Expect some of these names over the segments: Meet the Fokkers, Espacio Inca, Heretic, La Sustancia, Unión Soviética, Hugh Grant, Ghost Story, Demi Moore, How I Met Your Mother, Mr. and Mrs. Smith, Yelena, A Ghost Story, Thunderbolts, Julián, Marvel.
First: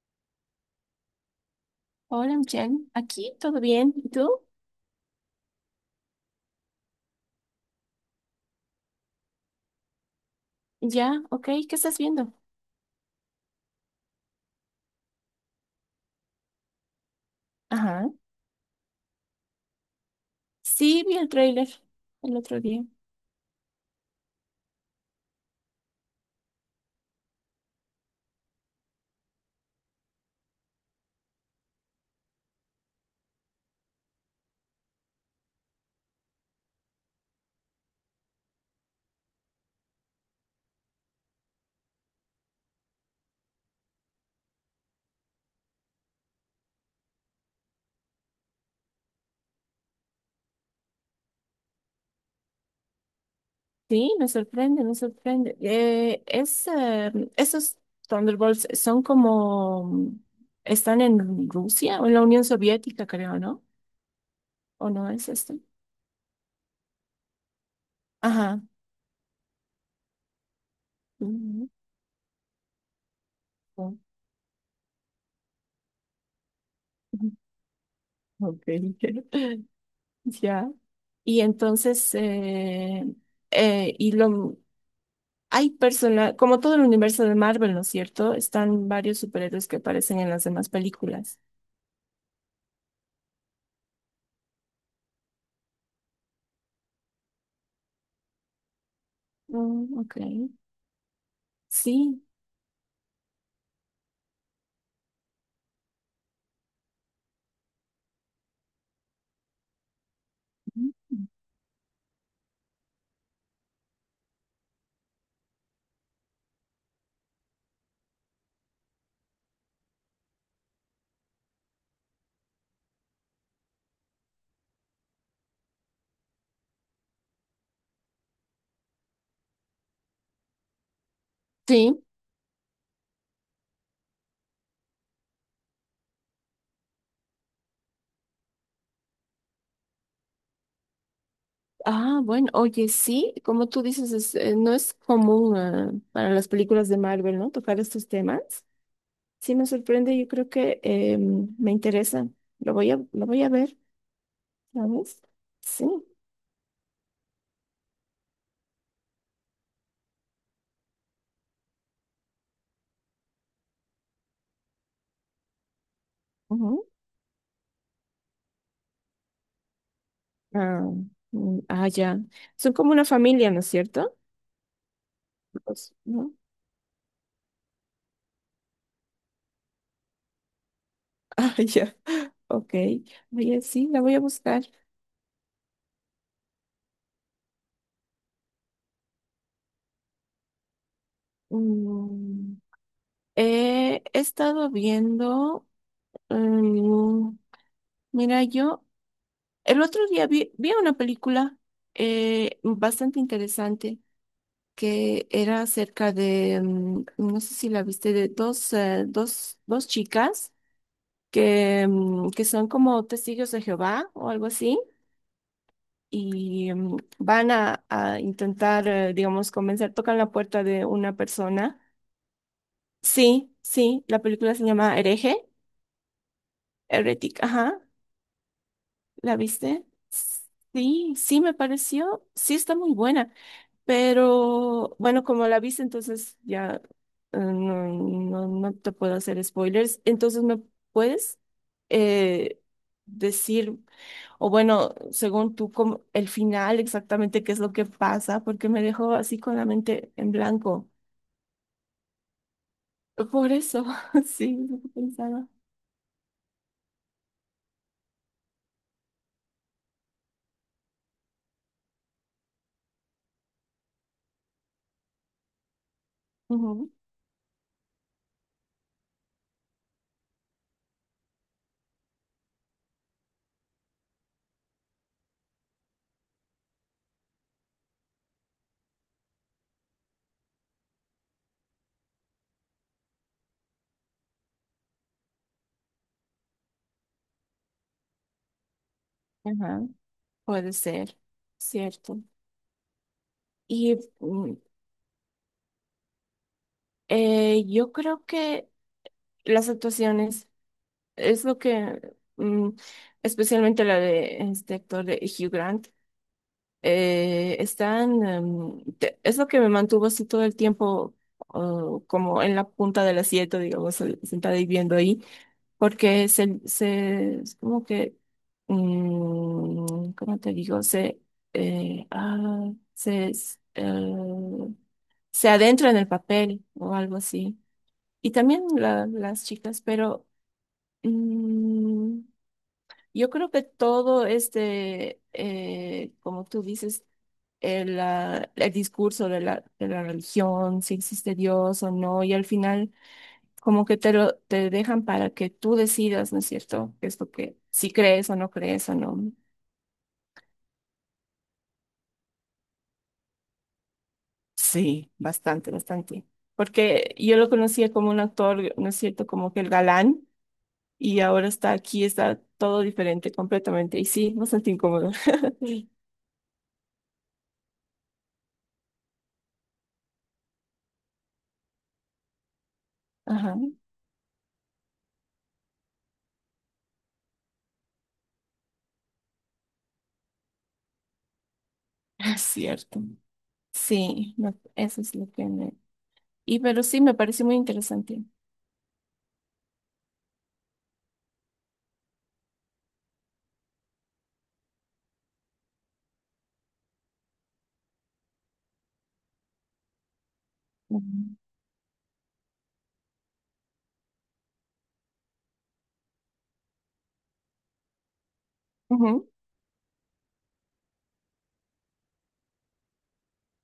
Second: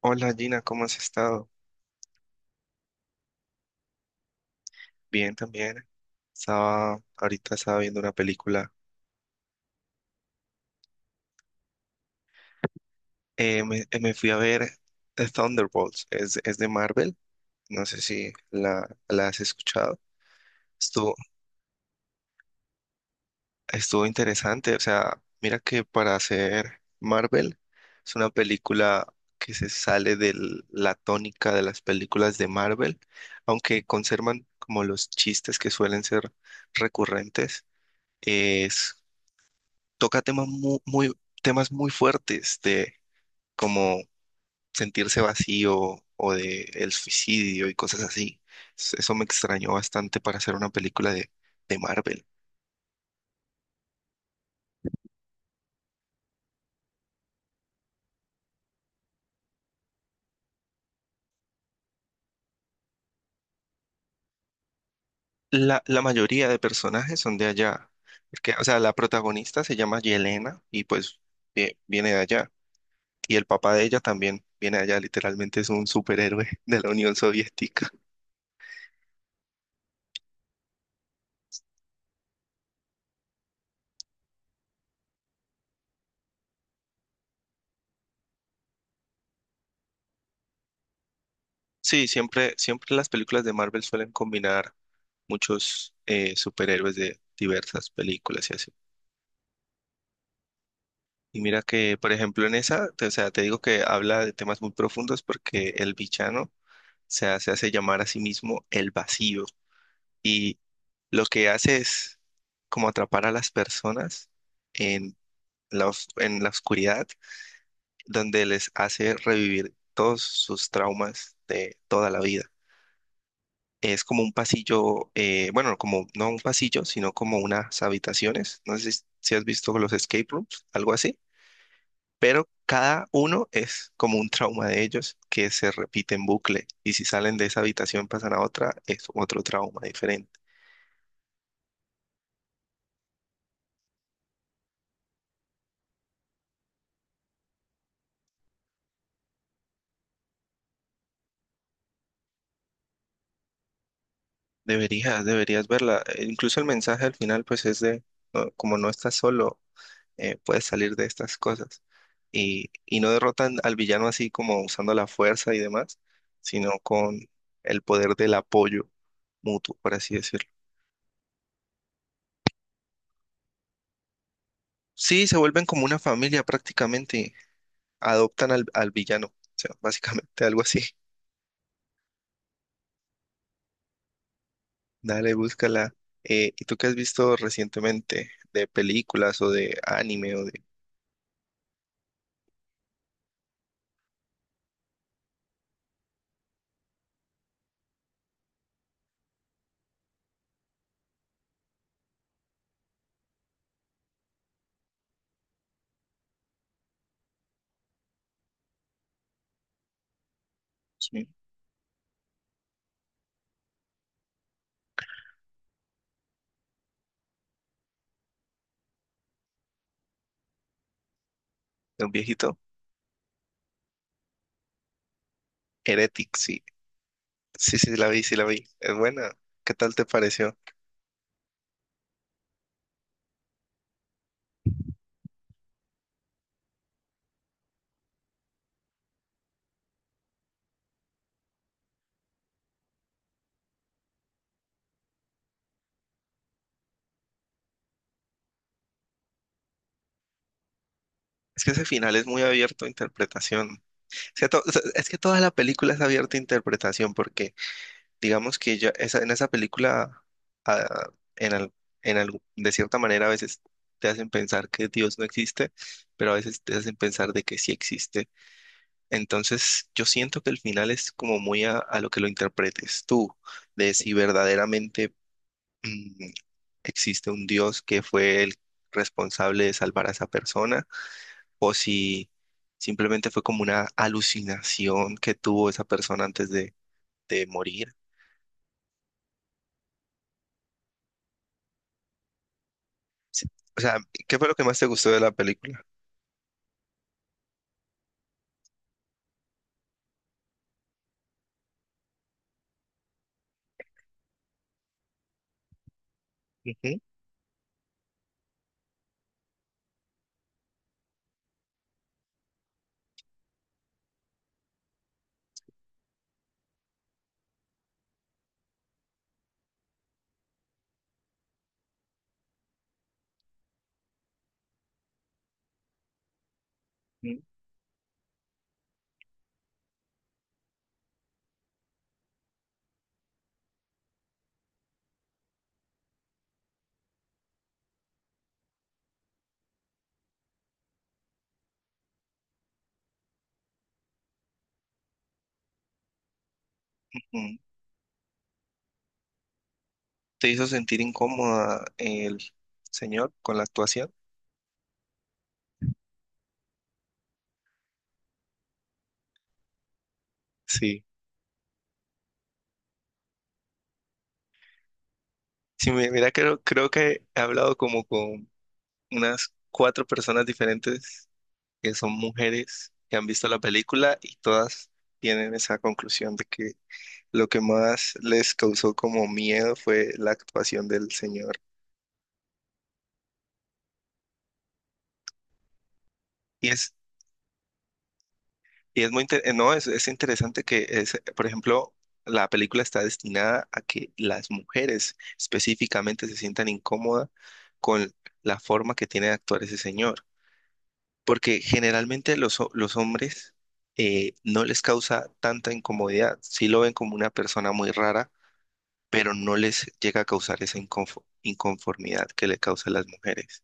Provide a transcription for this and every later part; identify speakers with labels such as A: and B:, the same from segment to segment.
A: Hola Gina, ¿cómo has estado?
B: Hola, Michelle. Aquí, ¿todo bien? ¿Y tú?
A: Bien también. Estaba, ahorita estaba viendo una película.
B: Ya, ok. ¿Qué estás viendo?
A: Me fui a ver Thunderbolts. Es de Marvel. No sé
B: Ajá.
A: si la has escuchado.
B: Sí,
A: Estuvo,
B: vi el tráiler el otro día.
A: estuvo interesante. O sea, mira que para hacer Marvel es una película que se sale de la tónica de las películas de Marvel, aunque conservan como los chistes que suelen ser recurrentes. Es toca temas temas muy fuertes de como sentirse vacío o de el suicidio y cosas así. Eso me extrañó bastante para hacer una película de Marvel.
B: Sí, me sorprende, me sorprende. Esos Thunderbolts son como, mm, están en Rusia o en la Unión Soviética, creo, ¿no? ¿O no es esto?
A: La mayoría de personajes son de allá, porque,
B: Ajá.
A: o sea, la protagonista se llama Yelena y pues
B: Mm,
A: viene de allá. Y el papá de
B: no.
A: ella también viene de allá, literalmente es un superhéroe de la Unión Soviética.
B: Ok. Ya. Y entonces, eh, eh, y lo, Hay personas, como todo el universo de Marvel, ¿no es cierto? Están varios superhéroes que aparecen en las demás películas.
A: Sí, siempre las películas de Marvel suelen combinar muchos superhéroes de diversas películas y así.
B: Mm, ok.
A: Y mira que, por
B: Sí,
A: ejemplo, en esa, o sea, te digo que habla de temas muy profundos porque el villano hace llamar a sí mismo el vacío y
B: mm,
A: lo que hace es como atrapar a las personas en en la oscuridad donde les hace revivir todos sus traumas de toda la vida. Es como un pasillo, bueno, como no un pasillo, sino como unas habitaciones. No sé si has visto los escape rooms, algo así,
B: sí.
A: pero cada uno es como un trauma de ellos que se repite en bucle. Y si salen de esa habitación, pasan a otra, es otro trauma diferente.
B: Ah, bueno, oye, sí, como tú dices, no es común, para las películas de Marvel, ¿no? Tocar estos temas. Sí, me sorprende, yo creo que me interesa. Lo voy a ver, ¿sabes?
A: Deberías
B: Sí.
A: verla. Incluso el mensaje al final, pues es de, no, como no estás solo, puedes salir de estas cosas. Y no derrotan al villano así como usando la fuerza y demás, sino
B: Ujú.
A: con el poder del apoyo mutuo, por así decirlo.
B: Ah, mm, ah, ya. Son como una familia, ¿no es cierto?
A: Sí, se vuelven como una
B: ¿No?
A: familia prácticamente, adoptan al villano, o sea, básicamente algo así.
B: Ah, ya. Ok. Oye, sí, la voy a buscar.
A: Dale, búscala. ¿Y tú qué has visto recientemente de películas o de anime o de,
B: Mm, he estado viendo. Mm, mira, yo el otro día vi una película bastante interesante que era acerca de, mm, no sé si la viste, de dos chicas
A: sí,
B: que, mm, que son como testigos de Jehová o algo así. Y mm, a intentar, digamos, convencer, tocan la puerta de una persona.
A: de un viejito?
B: Sí, sí, la película se llama Hereje,
A: Heretic, sí.
B: Heretic,
A: Sí,
B: ajá,
A: sí, la vi, sí la vi. Es buena.
B: ¿la
A: ¿Qué
B: viste?
A: tal te pareció?
B: Sí, sí, me pareció, sí, está muy buena. Pero bueno, como la viste, entonces ya no te puedo hacer spoilers. Entonces, ¿me puedes eh, decir, o bueno, según tú, cómo- el final exactamente qué es lo que pasa? Porque me dejó así con la mente en blanco.
A: Es que ese final es muy abierto a
B: Por
A: interpretación.
B: eso,
A: O sea,
B: sí, es
A: o
B: lo
A: sea,
B: que
A: es que toda
B: pensaba.
A: la película es abierta a interpretación porque digamos que ya en esa película, ah, en al- en algo- de cierta manera a veces te hacen pensar que Dios no existe, pero a veces te
B: Ujú.
A: hacen pensar de que sí existe. Entonces yo siento que el final es como muy a lo que lo interpretes tú, de si verdaderamente mm, existe un Dios que fue el responsable de salvar a esa persona o si simplemente fue como una alucinación que tuvo esa persona antes de morir.
B: Ajá. Puede ser, cierto.
A: Sí. O
B: Y
A: sea, ¿qué fue lo
B: mm,
A: que más te gustó de la película?
B: yo creo que las actuaciones. Es lo que, mm, especialmente la de este actor de Hugh Grant,
A: Ujú,
B: es lo que me mantuvo así todo el tiempo, oh, como en la punta del asiento, digamos, sentada y viendo ahí, porque es como que, mm, ¿cómo te digo? Se, ah, se, s- se adentra en el papel o algo
A: ujú,
B: así. Y también las chicas, pero... mm, yo creo que todo este, como tú dices, el discurso de de la religión, si existe Dios o no, y al final como que te dejan para que tú decidas, ¿no es cierto? Que es lo que,
A: ujú.
B: si crees o no crees o no.
A: ¿Te hizo sentir incómoda el señor con la actuación?
B: Sí, bastante, bastante. Porque yo lo conocía como un actor, ¿no es cierto? Como que el galán,
A: Sí.
B: y ahora está aquí, está todo diferente completamente, y sí, bastante incómodo.
A: Sí, mira, creo que he hablado como con unas cuatro personas diferentes que son mujeres que han visto
B: Ajá,
A: la película y todas tienen esa conclusión de que lo que más les causó como miedo fue la actuación del señor.
B: es cierto. Sí, eso es lo que me... Y
A: Y
B: pero
A: es,
B: sí, me parece muy interesante.
A: y es muy, no, es interesante es, por ejemplo, la película está destinada a que las mujeres específicamente se sientan incómodas con la forma que tiene de actuar ese señor,
B: Ujú.
A: porque generalmente los hombres no les causa tanta incomodidad, sí lo ven como una persona muy rara,
B: Ujú.
A: pero no les llega a causar esa inconformidad que le causa a las mujeres.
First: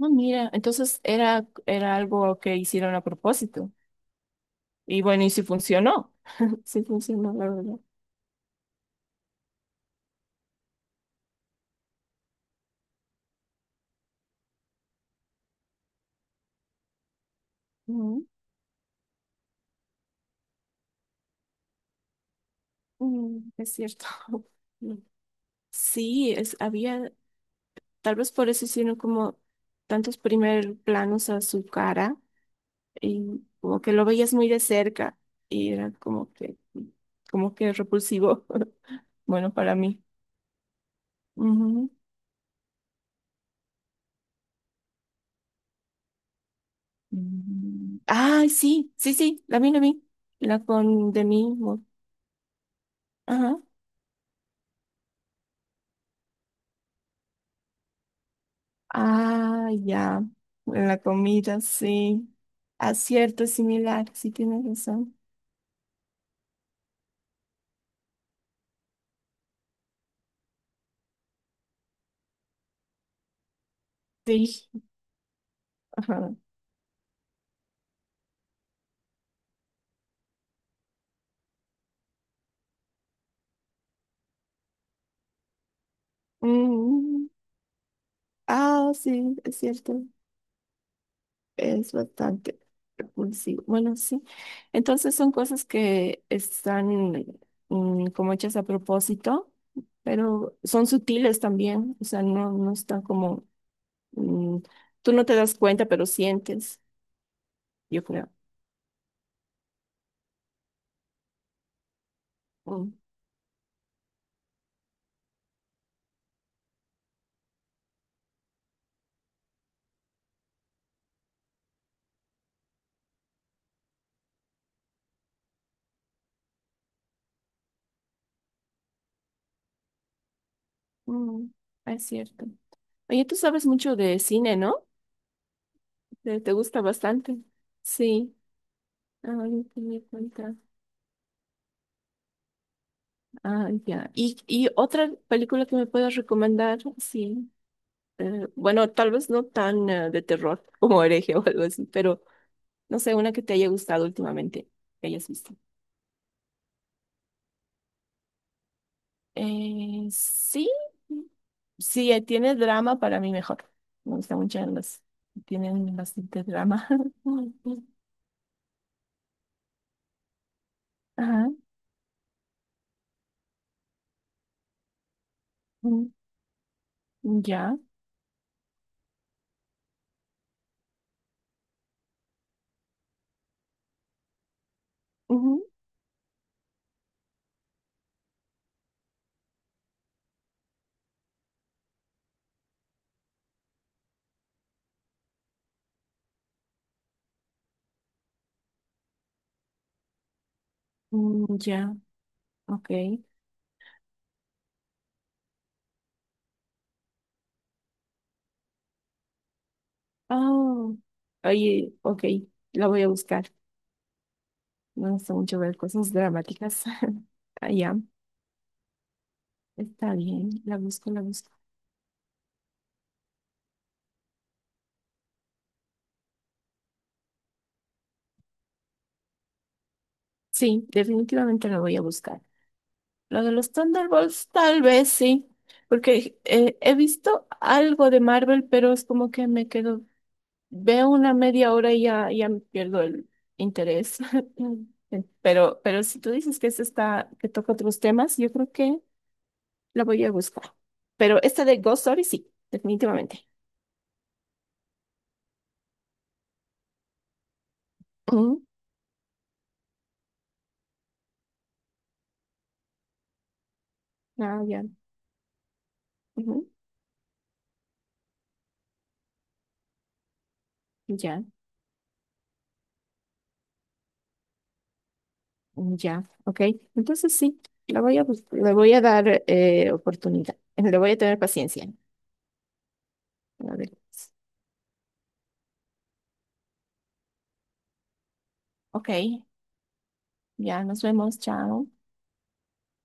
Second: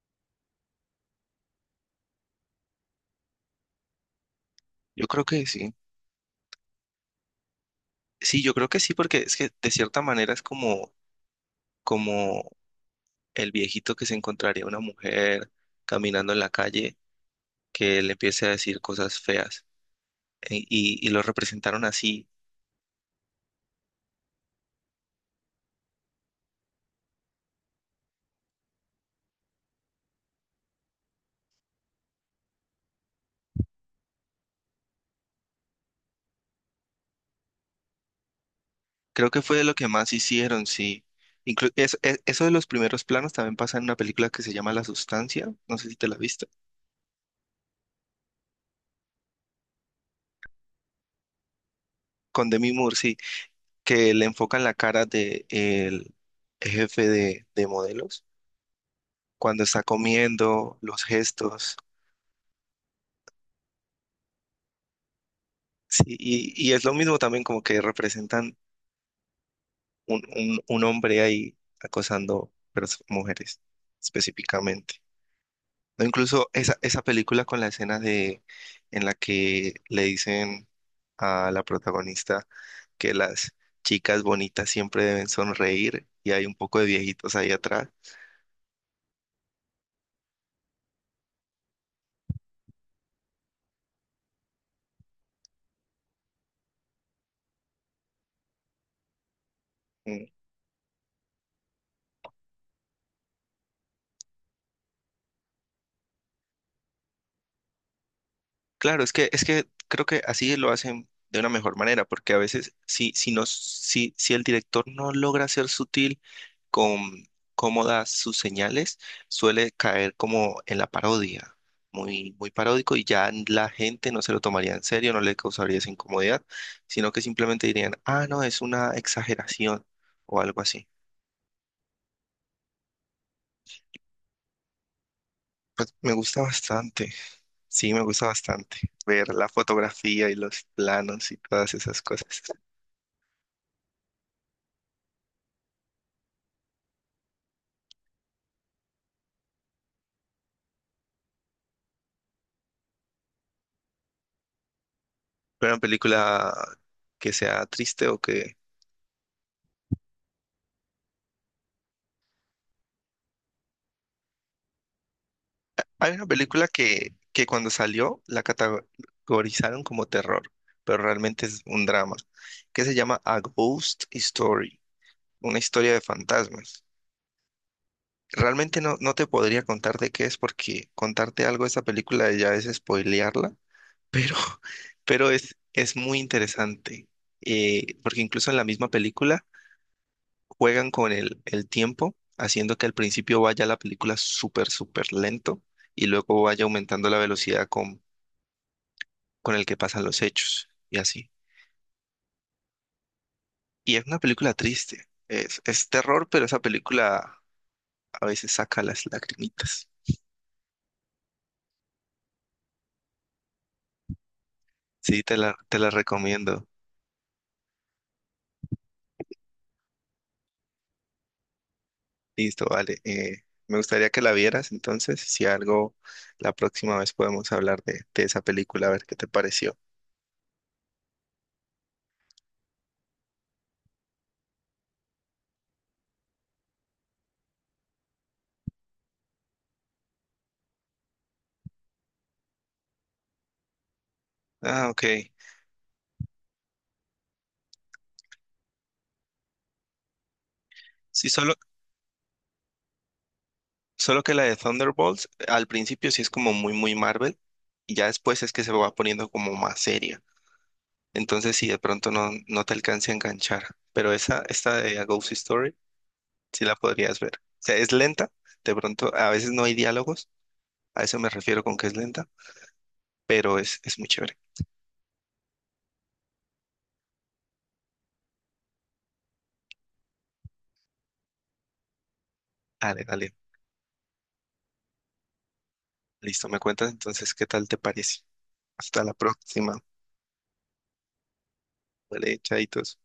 B: Ah, mira, entonces era algo que hicieron a propósito. Y
A: Yo creo
B: bueno, y sí
A: que sí.
B: funcionó. Sí funcionó, la verdad.
A: Sí, yo creo que sí, porque es que de cierta manera es como, como el viejito que se encontraría una mujer caminando en la calle que le
B: Ujú.
A: empiece a decir cosas feas. Y lo representaron así.
B: Mm, es cierto. Mm. Había, tal vez por eso hicieron como tantos primer planos a su cara y como que lo veías muy de cerca y era como que repulsivo,
A: Creo que
B: bueno,
A: fue de lo
B: para
A: que
B: mí.
A: más hicieron, sí. Eso de los primeros planos también pasa en una película que se llama La Sustancia, no sé si te la viste,
B: Mm. Ay, sí, sí, sí, la vi. La con de mí.
A: con Demi Moore, sí,
B: Ajá.
A: que le enfocan la cara de el jefe de modelos cuando
B: Ah,
A: está
B: ya.
A: comiendo,
B: La
A: los
B: comida,
A: gestos,
B: sí. Acierto es similar, sí tienes razón.
A: sí, y es lo mismo también como que representan un hombre ahí acosando mujeres
B: Sí.
A: específicamente. O
B: Ajá.
A: incluso esa película con la escena de en la que le dicen a la protagonista que las chicas bonitas siempre deben sonreír y hay un poco de
B: Mm.
A: viejitos ahí atrás.
B: Ah, sí, es cierto. Es bastante repulsivo. Bueno, sí. Entonces son cosas que están mm, como hechas a propósito,
A: Mm.
B: pero son sutiles también. O sea, no están como mm, tú no te das cuenta, pero sientes, yo creo.
A: Claro, es es que creo que así lo hacen de una mejor manera, porque a veces
B: Mm,
A: no, si el director no logra ser sutil con cómo da sus señales, suele caer como en la parodia, muy paródico y ya la gente no se lo tomaría en serio, no le causaría esa incomodidad, sino que simplemente dirían, ah, no, es una exageración o algo así.
B: mm, es cierto. Oye, tú sabes mucho de cine, ¿no?
A: Pues me gusta
B: Te gusta
A: bastante,
B: bastante.
A: sí, me gusta
B: Sí.
A: bastante
B: Ah,
A: ver la
B: no tenía
A: fotografía y
B: cuenta.
A: los planos y todas esas cosas.
B: Ah, ya. Y otra película que me puedas recomendar? Sí. Bueno, tal vez no tan de terror como Hereje o algo así, pero no sé, una que te haya gustado últimamente, que hayas visto.
A: ¿Pero una película que sea triste o que...
B: Sí. Sí, tiene drama para mí mejor. Me gustan mucho las que tienen
A: Hay una
B: bastante
A: película
B: drama.
A: que cuando salió la categorizaron como terror, pero realmente
B: Ajá.
A: es un drama, que se llama A Ghost Story, una historia de
B: Mm,
A: fantasmas.
B: ya.
A: Realmente no te podría contar de qué es porque contarte algo de esa película ya es spoilearla, pero, pero es muy interesante, porque incluso en la misma película juegan con el tiempo, haciendo que al principio vaya la película súper lento y luego vaya aumentando la velocidad con el que pasan los hechos y así.
B: Ujú, mm, ya. Ok.
A: Y es una película triste. Es terror, pero esa película a veces saca las lagrimitas.
B: Oh. Oye, ok. La voy a buscar. Me
A: Sí,
B: gusta mucho ver
A: te la
B: cosas
A: recomiendo.
B: dramáticas. Ah, ya. Está bien. La busco.
A: Listo, vale. Me gustaría que la vieras, entonces, si algo, la próxima vez podemos hablar de esa película, a ver qué te pareció.
B: Sí, definitivamente la voy a buscar. Lo de los Thunderbolts, tal vez sí. Porque he visto algo de Marvel, pero es como que me quedo. Veo una media hora y ya, ya me pierdo el interés.
A: Ah, ok.
B: Pero si tú dices que esta está, que toca otros temas, yo creo que la voy a buscar.
A: Sí,
B: Pero esta de Ghost Story, sí, definitivamente.
A: solo que la de Thunderbolts al principio sí es como muy Marvel y ya después es que
B: Ujú.
A: se va poniendo como más seria. Entonces, si de pronto no te alcance a enganchar. Pero
B: Ah,
A: esta
B: ya.
A: de A Ghost Story, sí
B: Ujú.
A: la podrías ver. O sea, es lenta, de pronto a veces no hay diálogos, a eso me
B: Ya,
A: refiero con que es lenta, pero es muy chévere.
B: ya. Ok. Entonces sí, la voy a, bus- le voy a dar oportunidad. Le voy a tener paciencia.
A: Dale.
B: A ver.
A: Listo, me cuentas entonces qué tal te parece. Hasta
B: Ok.
A: la próxima.
B: Ya, nos vemos. Chao.
A: Vale, chaitos.